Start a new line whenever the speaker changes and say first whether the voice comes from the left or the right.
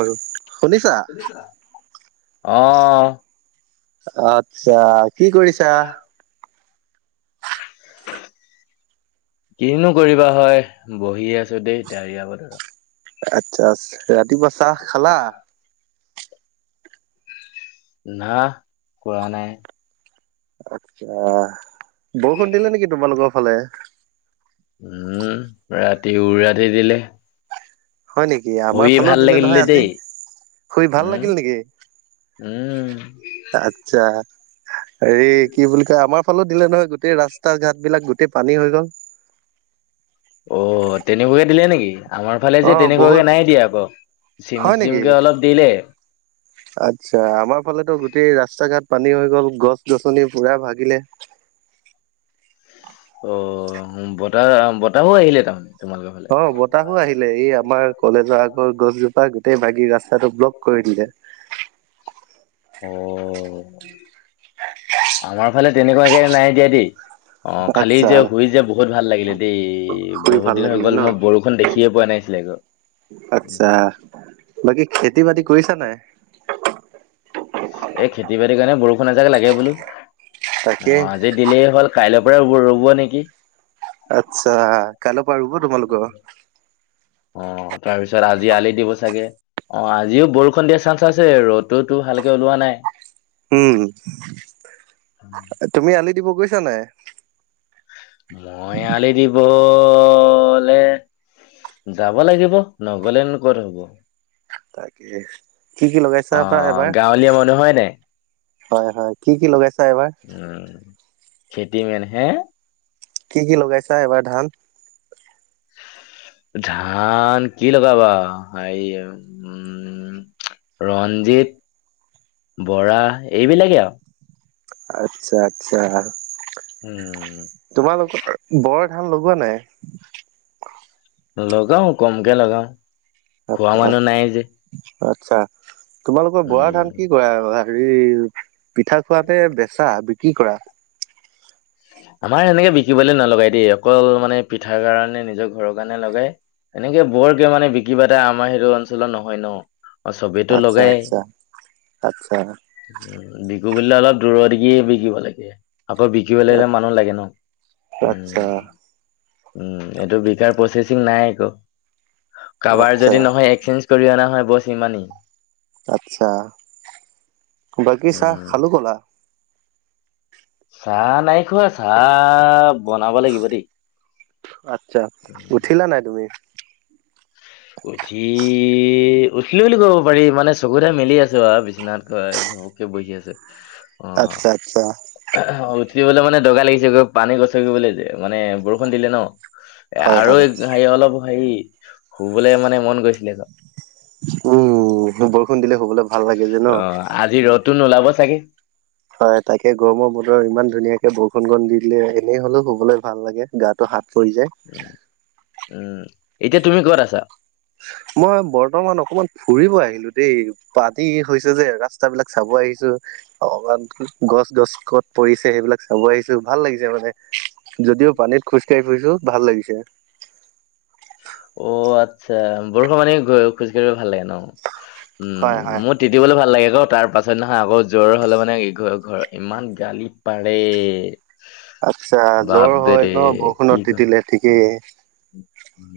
right: আৰু
left: শুনিছা? অ'।
right: আতছা, কি কৰিছা? [inaudible]
left: কিনো কৰিবা হয়, বহি আছোঁ দেই ডাৱৰীয়া বতৰত।
right: আচ্ছা, আ ৰাতিপুৱা চাহ খালা?
left: না, খোৱা নাই।
right: আচ্ছা, বৰষুণ দিলে নেকি তোমালোকৰ ফালে?
left: উম' ৰাতি উ ৰাতি দিলে।
right: হয় নেকি? আমাৰ
left: শুই
right: ফালেও
left: ভাল
right: দিলে নহয়
left: লাগিলে
right: আজি।
left: দেই
right: শুই ভাল
left: উম
right: লাগিল নেকি?
left: উম
right: আচ্ছা, হেৰি কি বুলি কয়? আমাৰ ফালেও দিলে নহয়, গোটেই ৰাস্তা-ঘাট বিলাক গোটেই পানী হৈ গ'ল।
left: অ' তেনেকুৱাকে দিলে নেকি? আমাৰ ফালে
right: অ
left: যে
right: বহুত
left: তেনেকুৱাকে নাই দিয়া আক,
right: হয় নেকি
left: চিম-চিমকে অলপ দিলে।
right: [inaudible] আচ্ছা, আমাৰ ফালেতো গোটেই ৰাস্তা-ঘাট পানী হৈ গ'ল, গছ-গছনি পুৰা ভাগিলে।
left: অ' বতাহ-বতাহো আহিলে তাৰমানে তোমালোকৰ। ফালে
right: অ' বতাহো আহিলে, এই আমাৰ কলেজৰ আগৰ গছজোপা গোটেই ভাগী ৰাস্তাটো ব্লক কৰি দিলে।
left: অ', আমাৰ ফালে তেনেকুৱাকে নাই দিয়া দেই। অ', খালি যে
right: আচ্ছা
left: শুই যে বহুত ভাল লাগিলে দেই।
right: শুই
left: বহুত
right: ভাল
left: দিন হৈ
right: লাগিলে
left: গ'ল,
right: ন
left: মই বৰষুণ দেখিয়ে পোৱা নাছিলে আক।
right: আতছা, বাকী-খেতি বাতি কৰিছা নাই?
left: এই খেতি-বাতিৰ কাৰণে বৰষুণ এজাক লাগে বোলো,
right: তাকে
left: অ আজি দিলেই হ'ল, কাইলৰ পৰা ৰুব ৰ'ব নেকি?
right: আচ্ছা, কাইলৈ পৰা ৰুব তোমালোকৰ?
left: অ', তাৰপিছত আজি আলি দিব চাগে। অ', আজিও বৰষুণ দিয়া চান্স আছে, ৰ'দোতো ভালকে ওলোৱা নাই।
right: উম, তুমি আলি দিব গৈছা নাই?
left: মই আলি দিবলে - যাব লাগিব, নগলেনো ক'ত হব।
right: তাকে, কি কি লগাইছা বা
left: অ',
right: এইবাৰ?
left: গাঁৱলীয়া মানুহ হয় নাই
right: হয় হয়, কি কি লগাইছা এইবাৰ?
left: উম, খেতি মেইন। হে?
right: কি কি লগাইছা এইবাৰ ধান?
left: ধান কি লগাবা সেই উম - উম, ৰঞ্জিত, বৰা এইবিলাকে আও।
right: আচ্ছা আচ্ছা।
left: উম।
right: তোমালোকৰ বৰ ধান লগোৱা নাই?
left: লগাও কমকে লগাও খোৱা
right: আচ্ছা
left: মানুহ নাই যে।
right: আচ্ছা, তোমালোকৰ বৰা
left: উম
right: ধান কি? কি কৰা হেৰি পিঠা খোৱাতে বেচা বিক্ৰী কৰা?
left: আমাৰ সেনেকে বিকিবলে নলগায় দেই অকল মানে পিঠাৰ কাৰণে নিজৰ ঘৰৰ কাৰণে লগাই - এনেকে বৰকে মানে বিক্ৰী বাতা আমাৰ সেইটো অঞ্চলত নহয় ন। অ' চবেটো
right: আচ্ছা
left: লগায়েই।
right: আচ্ছা আচ্ছা
left: উ বিকু বুলিলে অলপ দূৰৰ দিগি বিকিব লাগে। আকৌ বিক - বিকিবলে হ'লে মানুহ লাগে ন।
right: আচ্ছা
left: উম উম, এইটো বিকাৰ প্ৰচেচিং নাই একো কাৰাবাৰ
right: আচ্ছা
left: যদি নহয় একচেঞ্চ - কৰি অনা হয় বচ সিমানেই।
right: আচ্ছা, বাকী চাহ
left: উম
right: খালো কলা।
left: চাহ নাই খোৱা চাহ বনাব লাগিব দেই।
right: আচ্ছা, উঠিলা নাই তুমি?
left: উঠি উঠিলো বুলি কব পাৰি মানে চকু কেইটা মেলি আছো আৰু বিচনাত - ব বহি আছো।
right: আচ্ছা, আচ্ছা।
left: অ উঠিবলে মানে দগা লাগিছে ক। পানী গছকিবলে যে, মানে বৰষুণ দিলে ন। এ
right: হয়
left: আৰু
right: হয়
left: হেৰি অলপ হেৰি শুবলে মানে মন গৈছিলে ক।
right: উম, বৰষুণ দিলে শুবলে ভাল লাগে যে ন?
left: অ আজি ৰ'দটো নুলাব চাগে!
right: হয় তাকে গৰমৰ বতৰ ইমান ধুনীয়াকে বৰষুণ কণ দি দিলে এনেই হলেও শুবলে ভাল লাগে। গাটো হাত পৰি যায়।
left: উ উম, এতিয়া তুমি কত আছা?
right: মই বৰ্তমান অকমান ফুৰিব আহিলো দেই পানী হৈছে যে ৰাস্তা বিলাক চাব আহিছো। অকমান গছ গছ কত পৰিছে সেইবিলাক চাব আহিছো ভাল লাগিছে মানে - যদিও পানীত খোজকাঢ়ি ফুৰিছো ভাল লাগিছে।
left: অ আচ্ছা, বৰষুণ মানে খোজকাঢ়িব ভাল লাগে ন,
right: হয় হয়
left: উম ম - তিতিবলে ভাল লাগে ক, তাৰ পাছত দিনাখন আকৌ জ্বৰ হলে মানে ঘৰত ইমান গালি পাৰে।
right: আচ্ছা, জ্বৰ হয়
left: বাপদেৰে
right: ন বৰষুণত তিতিলে ঠিকেই।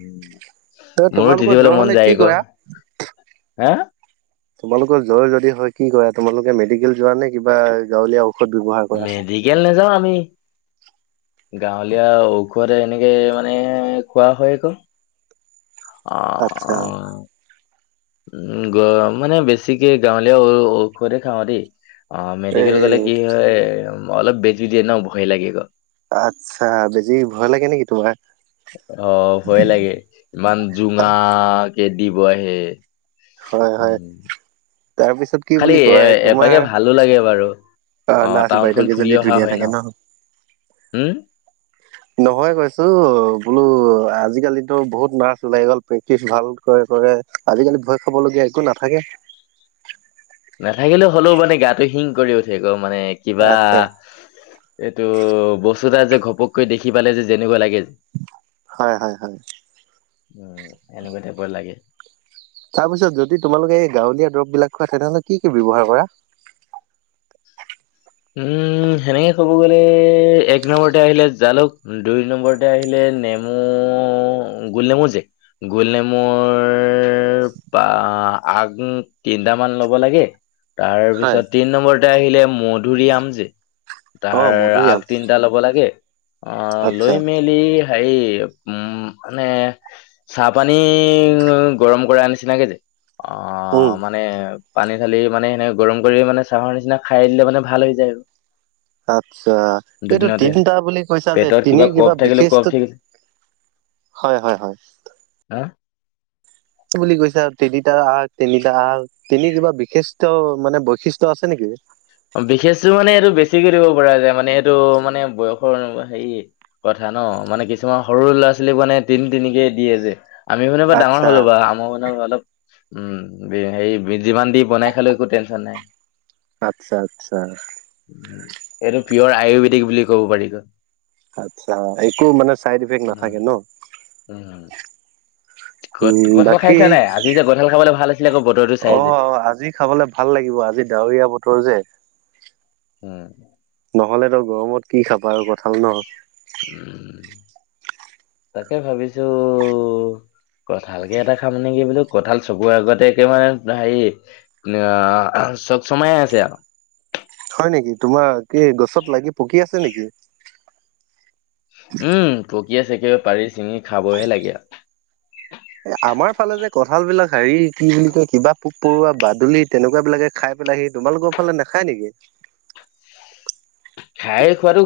left: উম,
right: ত
left: মোৰো
right: তোমালোকৰ জ্বৰ
left: তিতিবলে
right: হলে
left: মন
right: কি
left: যায় ক,
right: কৰা
left: হা?
right: তোমালোকৰ জ্বৰ যদি হয়, কি কৰা? তোমালোকে মেডিকেল যোৱা নে কিবা গাঁৱলীয়া ঔ -
left: মেডিকেল নাযাওঁ আমি। গাঁৱলীয়া ঔষধে এনেকে মানে খোৱা হয় আক।
right: আচ্ছা
left: উম গ মানে বেছিকে গাঁৱলীয়া ঔষধ হে খাওঁ দেই অ মেডিকেল গ'লে কি
right: এই
left: হয় অলপ বেজি দিয়ে ন ভয় লাগে গ
right: আচ্ছা বেজী ভয় লাগে নেকি তোমাৰ
left: অ ভয়ে লাগে ইমান জোঙকে দিব আহে
right: হয় হয়
left: উম,
right: তাৰপিছত কি
left: খালি
right: বুলি
left: এ
right: কয় তোমাৰ
left: এপাকে ভালো লাগে বাৰু
right: অ নাচ বাইদউ
left: টাউনখন ফুৰি
right: কেইজনী
left: অহা
right: ধুনীয়া
left: হয়
right: থাকে ন
left: উম,
right: নহয় কৈছো বোলো আজিকালিতো বহুত নাৰ্ছ ওলাই গ'ল প্ৰেক্টিচ ভাল কৰে কৰে আজিকালি ভয় খাবলগীয়া একো নাথাকে
left: নাথাকিলেও হ'লেও মানে গাটো শিং কৰি উঠে আকৌ মানে কিবা
right: আচ্ছা
left: এইটো বস্তু এটা যে ঘপককৈ দেখি পালে যেনেকুৱা লাগে যে
right: হয় হয় হয়
left: উম এনেকুৱা টাইপৰ লাগে
right: তাৰ পিছত যদি তোমালোকে এই গাঁৱলীয়া দৰববিলাক খুৱা তেনেহ'লে কি কি ব্যৱহাৰ কৰা
left: উম সেনেকে ক'ব গ'লে এক নম্বৰতে আহিলে জালুক দুই নম্বৰ তে আহিলে নেমু গোল নেমু যে গোল নেমুৰ বা আগ তিনিটামান ল'ব লাগে
right: হয়
left: তাৰপিছত তিন নম্বৰতে আহিলে মধুৰী আমজে
right: অ
left: তাৰ
right: মধুৰিআম
left: আগ তিন টা ল'ব লাগে অ
right: আচ্ছা
left: লৈ মেলি হাই উম মানে চাহপানী গৰম কৰা নিচিনাকে যে অ
right: উম,
left: মানে পানী ধালি মানে সেনেকে গৰম কৰি মানে চাহৰ নিচিনা খাই দিলে মানে ভাল হৈ যায়
right: আচ্ছা এইটো
left: দুদিনতে
right: তিনিটা বুলি কৈছা যে
left: পেটত
right: তিনি কিবা
left: কফ থাকিলে
right: বিশেষত্ব
left: কফ থাকিল
right: হয় হয় হয়
left: হা
right: বুলি কৈছে আৰু তিনিটা আগ তিনিটা আল তিনি কিবা বিশিষ্ট মানে বৈশিষ্ট্য আছে নেকি
left: বিশেষতটো মানে এইটো বেছিকৈ দিব পৰা যায় মানে এইটো মানে বয়সৰ অনু মান হেৰি কথা ন মানে কিছুমান সৰু ল'ৰা ছোৱালীক মানে তিনি তিনিকেই দিয়ে যে আমি ভোনে বাও ডাঙৰ
right: আচ্ছা
left: হ'লো বা আম মান অলপ উম হাই যিমান দি বনাই খালৈ একো টেনশচন নাই
right: আচ্ছা আচ্ছা
left: উম, এইটো পিয়ৰ আয়ুৰ্বেদিক বুলি ক'ব পাৰি
right: আচ্ছা একো মানে চাইড ইফেক্ট
left: উম
right: নাথাকে ন
left: ক'ত
right: উম,
left: কঁঠাল
right: বাকী
left: খাইছা নাই আজি যে কঁঠাল খাবলে ভাল আছিলে আকৌ বতৰটো চাই
right: অ
left: যে
right: আজি খাবলে ভাল লাগিব আজি ডাৱৰীয়া বতৰ যে
left: উম
right: নহলে ত গৰমত কি খাবা আৰু কঠাল ন
left: উম তাকে ভাবিছো কঁঠাল কে এটা খাম নেকি বোলো কঁঠাল চকুৰ আগতে একে মানে হাই চক চমাম আছে আও
right: হয় নেকি তোমাৰ কি গছত লাগি পকি আছে নেকি
left: উম পকি আছে একেবাৰে পাৰি ছিঙি খাবহে লাগেয়া
right: এ আমাৰ ফালে যে কঁঠাল বিলাক হেৰি কি বুলি কয় কিবা পোক পৰুৱা, বাদুলি তেনেকুৱা বিলাকে খাই পিলা সি তোমালোকৰ ফালে নেখায় নেকি।
left: খাই খোৱাতো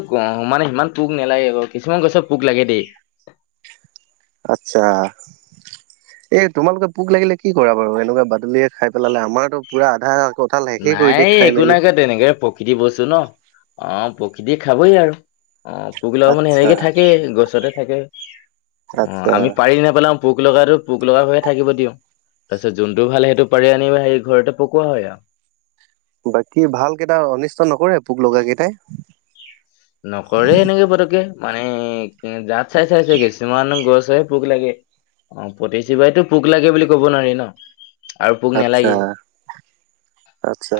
left: মানে ইমান পোক নালাগে বাৰু কিছুমান গছত পোক লাগে দেই।
right: আচ্ছা। এ তোমালোকে পোক লাগিলে কি কৰা বাৰু এনেকুৱা বাদুলিয়ে খাই পেলালে আমাৰতো পোৰা আধা। কঁঠাল শেষেই কৰি দিয়ে
left: নাই
right: খাই
left: একো
right: মেলি।
left: নাই ক তেনেকে প্ৰকৃতি বস্তু ন অ প্ৰকৃতি খাবই আৰু। অ পকিলাও মানে
right: আচ্ছা
left: হেৰিকে থাকে গছতে থাকে। অ
right: আচ্ছা
left: আমি পাৰি নেপেলাও পোক লগাটো পোক লগা হৈয়ে থাকিব দিওঁ। তাৰপিছত যোনটো ভাল সেইটো পাৰি আনিবা হেৰি ঘৰতে পকোৱা হয় আৰু।
right: বাকী ভালকেইটা অনিষ্ট নকৰে পোক লগা কেইটাই।
left: নকৰে সেনেকে পটকে মানে জাত চাই চাই আছে কিছুমান গছে। পোক লাগে অ পতিজোপাই ত পোক লাগে বুলি কব নোৱাৰি ন। আৰু পোক
right: আচ্ছা।
left: নালাগে।
right: আচ্ছা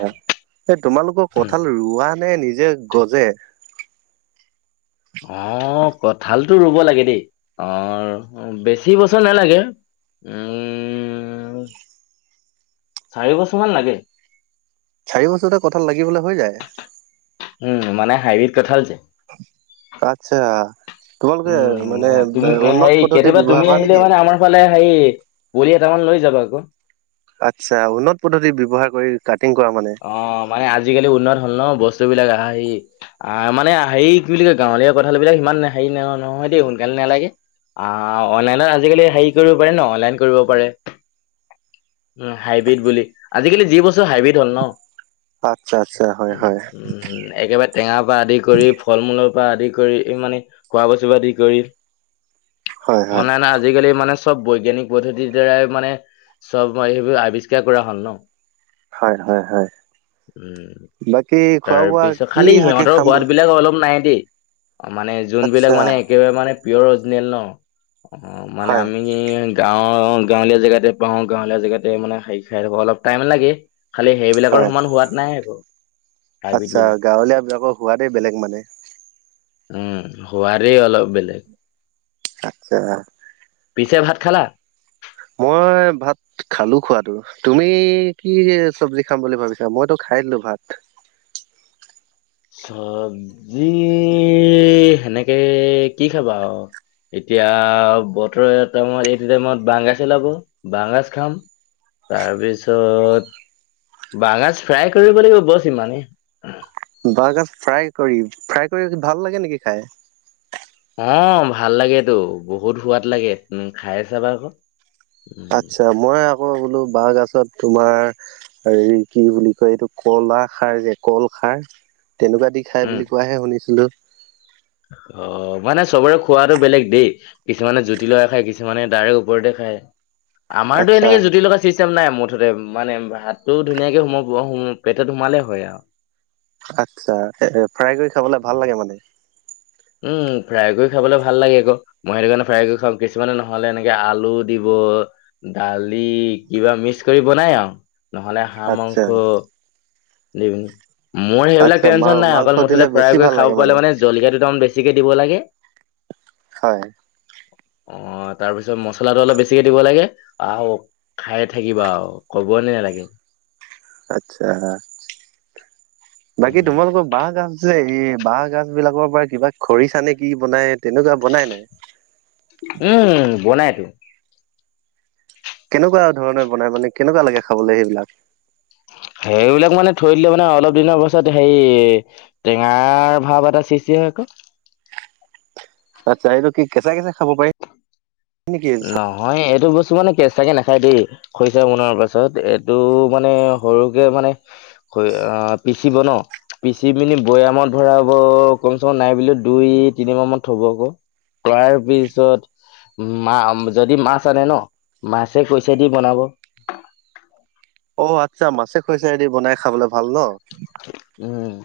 right: এ তোমালোকৰ কঠাল ৰুৱা নে নিজে গজে।
left: অ কঠালতটো ৰুব লাগে দেই অ। বেছি বছৰ নালাগে উম। চাৰি বছৰমান লাগে।
right: চাৰি বছৰতে কথাল লাগিবলৈ হৈ যায়।
left: উম মানে হাইৰিত কঠাল যে।
right: আচ্ছা তোমালোকে মানে
left: উম তুমি
right: উন্নত
left: হেৰি
right: পদ্ধতি
left: কেতিয়াবা তুমি
right: ব্যৱহাৰ কৰা
left: আহিলে
right: নেকি।
left: মানে আমাৰ ফালে হেই বুলি এটা মান লৈ যাবা কৌ।
right: আচ্ছা উন্নত পদ্ধতি ব্যৱহাৰ কৰি কাটিং কৰা মানে।
left: অ মানে আজিকালি উন্নত হল ন বস্তু বিলাক আহাঁ সি। আহ মানে হেৰি কি বুলি কয় গাঁৱলীয়া কঠাল বিলাক ইমান হেৰি ন নহয় দেই সোনকালে নালাগে। আ অনলাইনত আজিকালি হেৰি কৰিব পাৰি ন অনলাইন কৰিব পাৰে। উম হাইব্ৰীড বুলি আজিকালি যি বস্তু হাইব্ৰীড হ'ল ন
right: আচ্ছা আচ্ছা হয়
left: উম
right: হয়
left: উম। উম একেবাৰে টেঙাৰ পৰা আদি কৰি ফল মূলৰ পৰা আদি কৰি ই মানে। খোৱা বস্তু আদি কৰি
right: হয় হয়
left: অনলাইন আজিকালি মানে। চব বৈজ্ঞানিক পদ্ধতিৰ দ্বাৰাই মানে চব সেইবোৰ আৱিষ্কাৰ কৰা হ'ল ন।
right: হয়-হয়-হয়।
left: উম
right: বোৱা
left: তাৰপিছত
right: কি
left: খালি
right: শাকে
left: সিহঁতৰ
right: খাম
left: সোৱাদ
right: বুলি
left: বিলাক অলপ নাই দেই। মানে
right: আচ্ছা
left: যোনবিলাক মানে একেবাৰে মানে পিয়ৰ অৰজিনেল ন অ মানে
right: হয়
left: আমি। এ গাঁৱৰ গাঁৱলীয়া জেগাতে পাও গাঁৱলীয়া জেগাতে মানে হেই খাই [inaudible] অলপ টাইম লাগে। খালি সেইবিলাকৰ
right: হয়
left: সমান সোৱাদ নাই আকৌ। হাইব্ৰীড
right: আচ্ছা
left: বিলাক
right: গাঁৱলীয়া বিলাকৰ সোৱাদেই বেলেগ মানে।
left: উম সোৱাদেই অলপ বেলেগ।
right: আচ্ছা।
left: পিছে ভাত খালা।
right: মই ভাত। খালো খোৱাতটো তুমি কি চব্জি খাম বুলি ভাবিছা মইতো খাই দিলো ভাত।
left: চব্জি সেনেকে কি খাবা আও। এতিয়া বতৰ টাইমত এইটো টাইমত বাহগাজ উলাব বাহগাজ খাম। তাৰপিছত। বাহগাজ ফ্ৰাই কৰিব লাগিব বছ সিমানেই।
right: বাহগাজ ফ্ৰাই কৰি ফ্ৰাই কৰি ভাল লাগে নেকি খাই।
left: অ ভাল লাগেতৌ বহুত সোৱাদ লাগে [inaudible] খাই ছাবা কৌ।
right: আচ্ছা মই আকৌ বোলো বাঁহ গছত তোমাৰ [unintelligible] হেৰি কি বুলি কয় এইটো কলা খাৰ যে কল খাৰ তেনেকুৱা দি [unintelligible] খাই
left: উম,
right: বুলি কোৱাহে শুনিছিলো। [unintelligible]
left: অ! মানে চবৰে খোৱাটো বেলেগ দেই। [unintelligible] কিছুমানে জুতি লগা খায়, কিছুমানে তাৰে ওপৰতে খায়। আমাৰতো
right: আচ্ছা
left: এনেকে জুতি লগা সৃষ্ট [unintelligible] চিষ্টেম নাই মুঠতে মানে ভাতটোও ধুনীয়াকে সোমাব [unintelligible] পেটত সোমালে হয় আৰু।
right: আচ্ছা ফ্ৰাই কৰি খাবলে ভাল লাগে মানে। [unintelligible]
left: উম! ফ্ৰাই কৰি খাবলৈ ভাল লাগে আকৌ। [unintelligible] মই সেইটো কাৰণে ফ্ৰাই কৰি খাওঁ, কিছুমানে নহলে এনেকে আলু দিব [unintelligible] দালি কিবা মিক্স কৰি বনাই আৰু নহলে হাঁহ
right: আচ্ছা
left: মাংস [unintelligible] দি [unintelligible] মোৰ সেইবিলাক
right: আচ্ছা মা
left: টেনশ্যন নাই
right: মাংস
left: অকল
right: দিলে
left: মুঠতে
right: বেছি
left: ফ্ৰাই
right: ভাল
left: কৰি
right: লাগে
left: খাব পালে মানে [inaudible] জলকীয়া দুটামান বেছিকৈ দিব লাগে। [unintelligible]
right: হয়। [inaudible]
left: অঁ! তাৰপিছত মচলাটো অলপ বেছিকে দিব লাগে আহ [unintelligible] খায়ে থাকিবা আৰু কব নেলাগে। [unintelligible]
right: আচ্ছা! বাকী তোমালোকৰ [unintelligible] বাঁহ গাজ যে এই বাঁহ গাজবিলাকৰ পৰা কিবা খৰিচা নে কি বনাই তেনেকুৱা বনাই নাই? [unintelligible]
left: উম! বনাইটো। [unintelligible]
right: কেনেকুৱা ধৰণে বনাই মানে কেনেকুৱা লাগে খাবলৈ সেইবিলাক? [unintelligible]
left: সেইবিলাক মানে থৈ দিলে মানে অলপ দিনৰ পাছত হেৰি [unintelligible] টেঙাৰ ভাৱ এটা সৃষ্টি হয় আকৌ। [unintelligible]
right: আতছা! এইটো কি কেঁচা-কেঁচা খাব পাৰি? [unintelligible]
left: নহয় এইটো বস্তু মানে কেঁচাকে নাখায় দেই। [unintelligible] খইচা বনোৱাৰ পাছত এইটো মানে সৰুকে মানে [unintelligible] [unintelligible] অ! পিচিব ন পিচি পিনি বৈয়ামত ভৰাব, কমচে কম নাই বুলিও দুই, তিনি মাহ মান থব আকৌ। [unintelligible] তাৰ পিছত [unintelligible] মা যদি মাছ আনে ন মাছে, খ্ইচা দি বনাব। [unintelligible]
right: অ আচ্ছা মাছে খৰিচা দি বনাই খাবলৈ ভাল ন? [unintelligible]
left: [unintelligible] উম!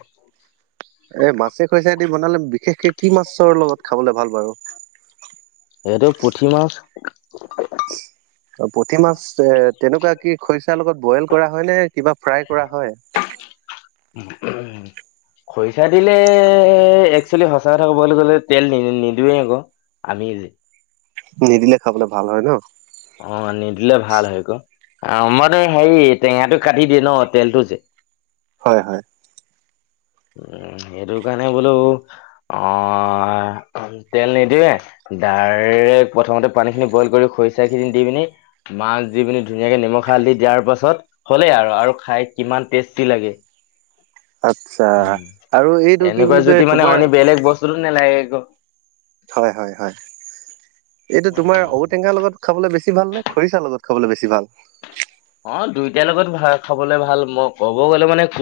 right: এ মাছে খৰিচাই দি বনালে বিশেষকে কি মাছৰ লগত খাবলে ভাল বাৰু? [unintelligible]
left: এইটো পুঠি মাছ। [unintelligible]
right: [unintelligible] অ, পুঠি মাছ এ তেনেকুৱা কি খৰিচা লগত বইল কৰা হয় নে? কিবা ফ্ৰাই কৰা হয়? [unintelligible]
left: [unintelligible] খৰিচা দিলে একচুৱেলি সঁচা কথা ক'বলৈ গলে তেল নি নিদোৱেই আকৌ। [unintelligible] আমি যে। [inaudible]
right: নিদিলে খাবলৈ ভাল হয় ন? [inaudible]
left: অঁ! নিদিলে ভাল হয় ক আহ মানে হেৰি টেঙাটো কাটি দিয়ে ন তেলটো যে। [unintelligible]
right: হয়-হয়। [inaudible]
left: উম সেইটো কাৰণে বোলো অঁ [unintelligible] তেল নিদিওঁৱে দাৰেক প্ৰথমতে পানীখিনি বইল কৰি খৰিচাখিনি দি পিনি [unintelligible] মাছ দি পিনি ধুনীয়াকে নিমখ, হালধি দিয়াৰ পাছত হ'লেই আৰু-আৰু খাই কিমান টেষ্টি লাগে। [unintelligible]
right: আচ্ছা
left: উম!
right: আৰু এইটো কি বুলি
left: এনেকুৱা
right: কয়
left: যদি মানে অ
right: তোমাৰ
left: বেলেগ বস্তুতো নালাগে একো [unintelligible]
right: হয়-হয়-হয়। [inaudible] এইটো তোমাৰ
left: উম,
right: ঔটেঙাৰ লগত খাবলে বেছি ভাল নে খৰিচাৰ লগত খাবলে বেছি ভাল?
left: অঁ দুইটাৰ লগত ভা খাবলৈ ভাল। মই ক'ব গ'লে মানে গোট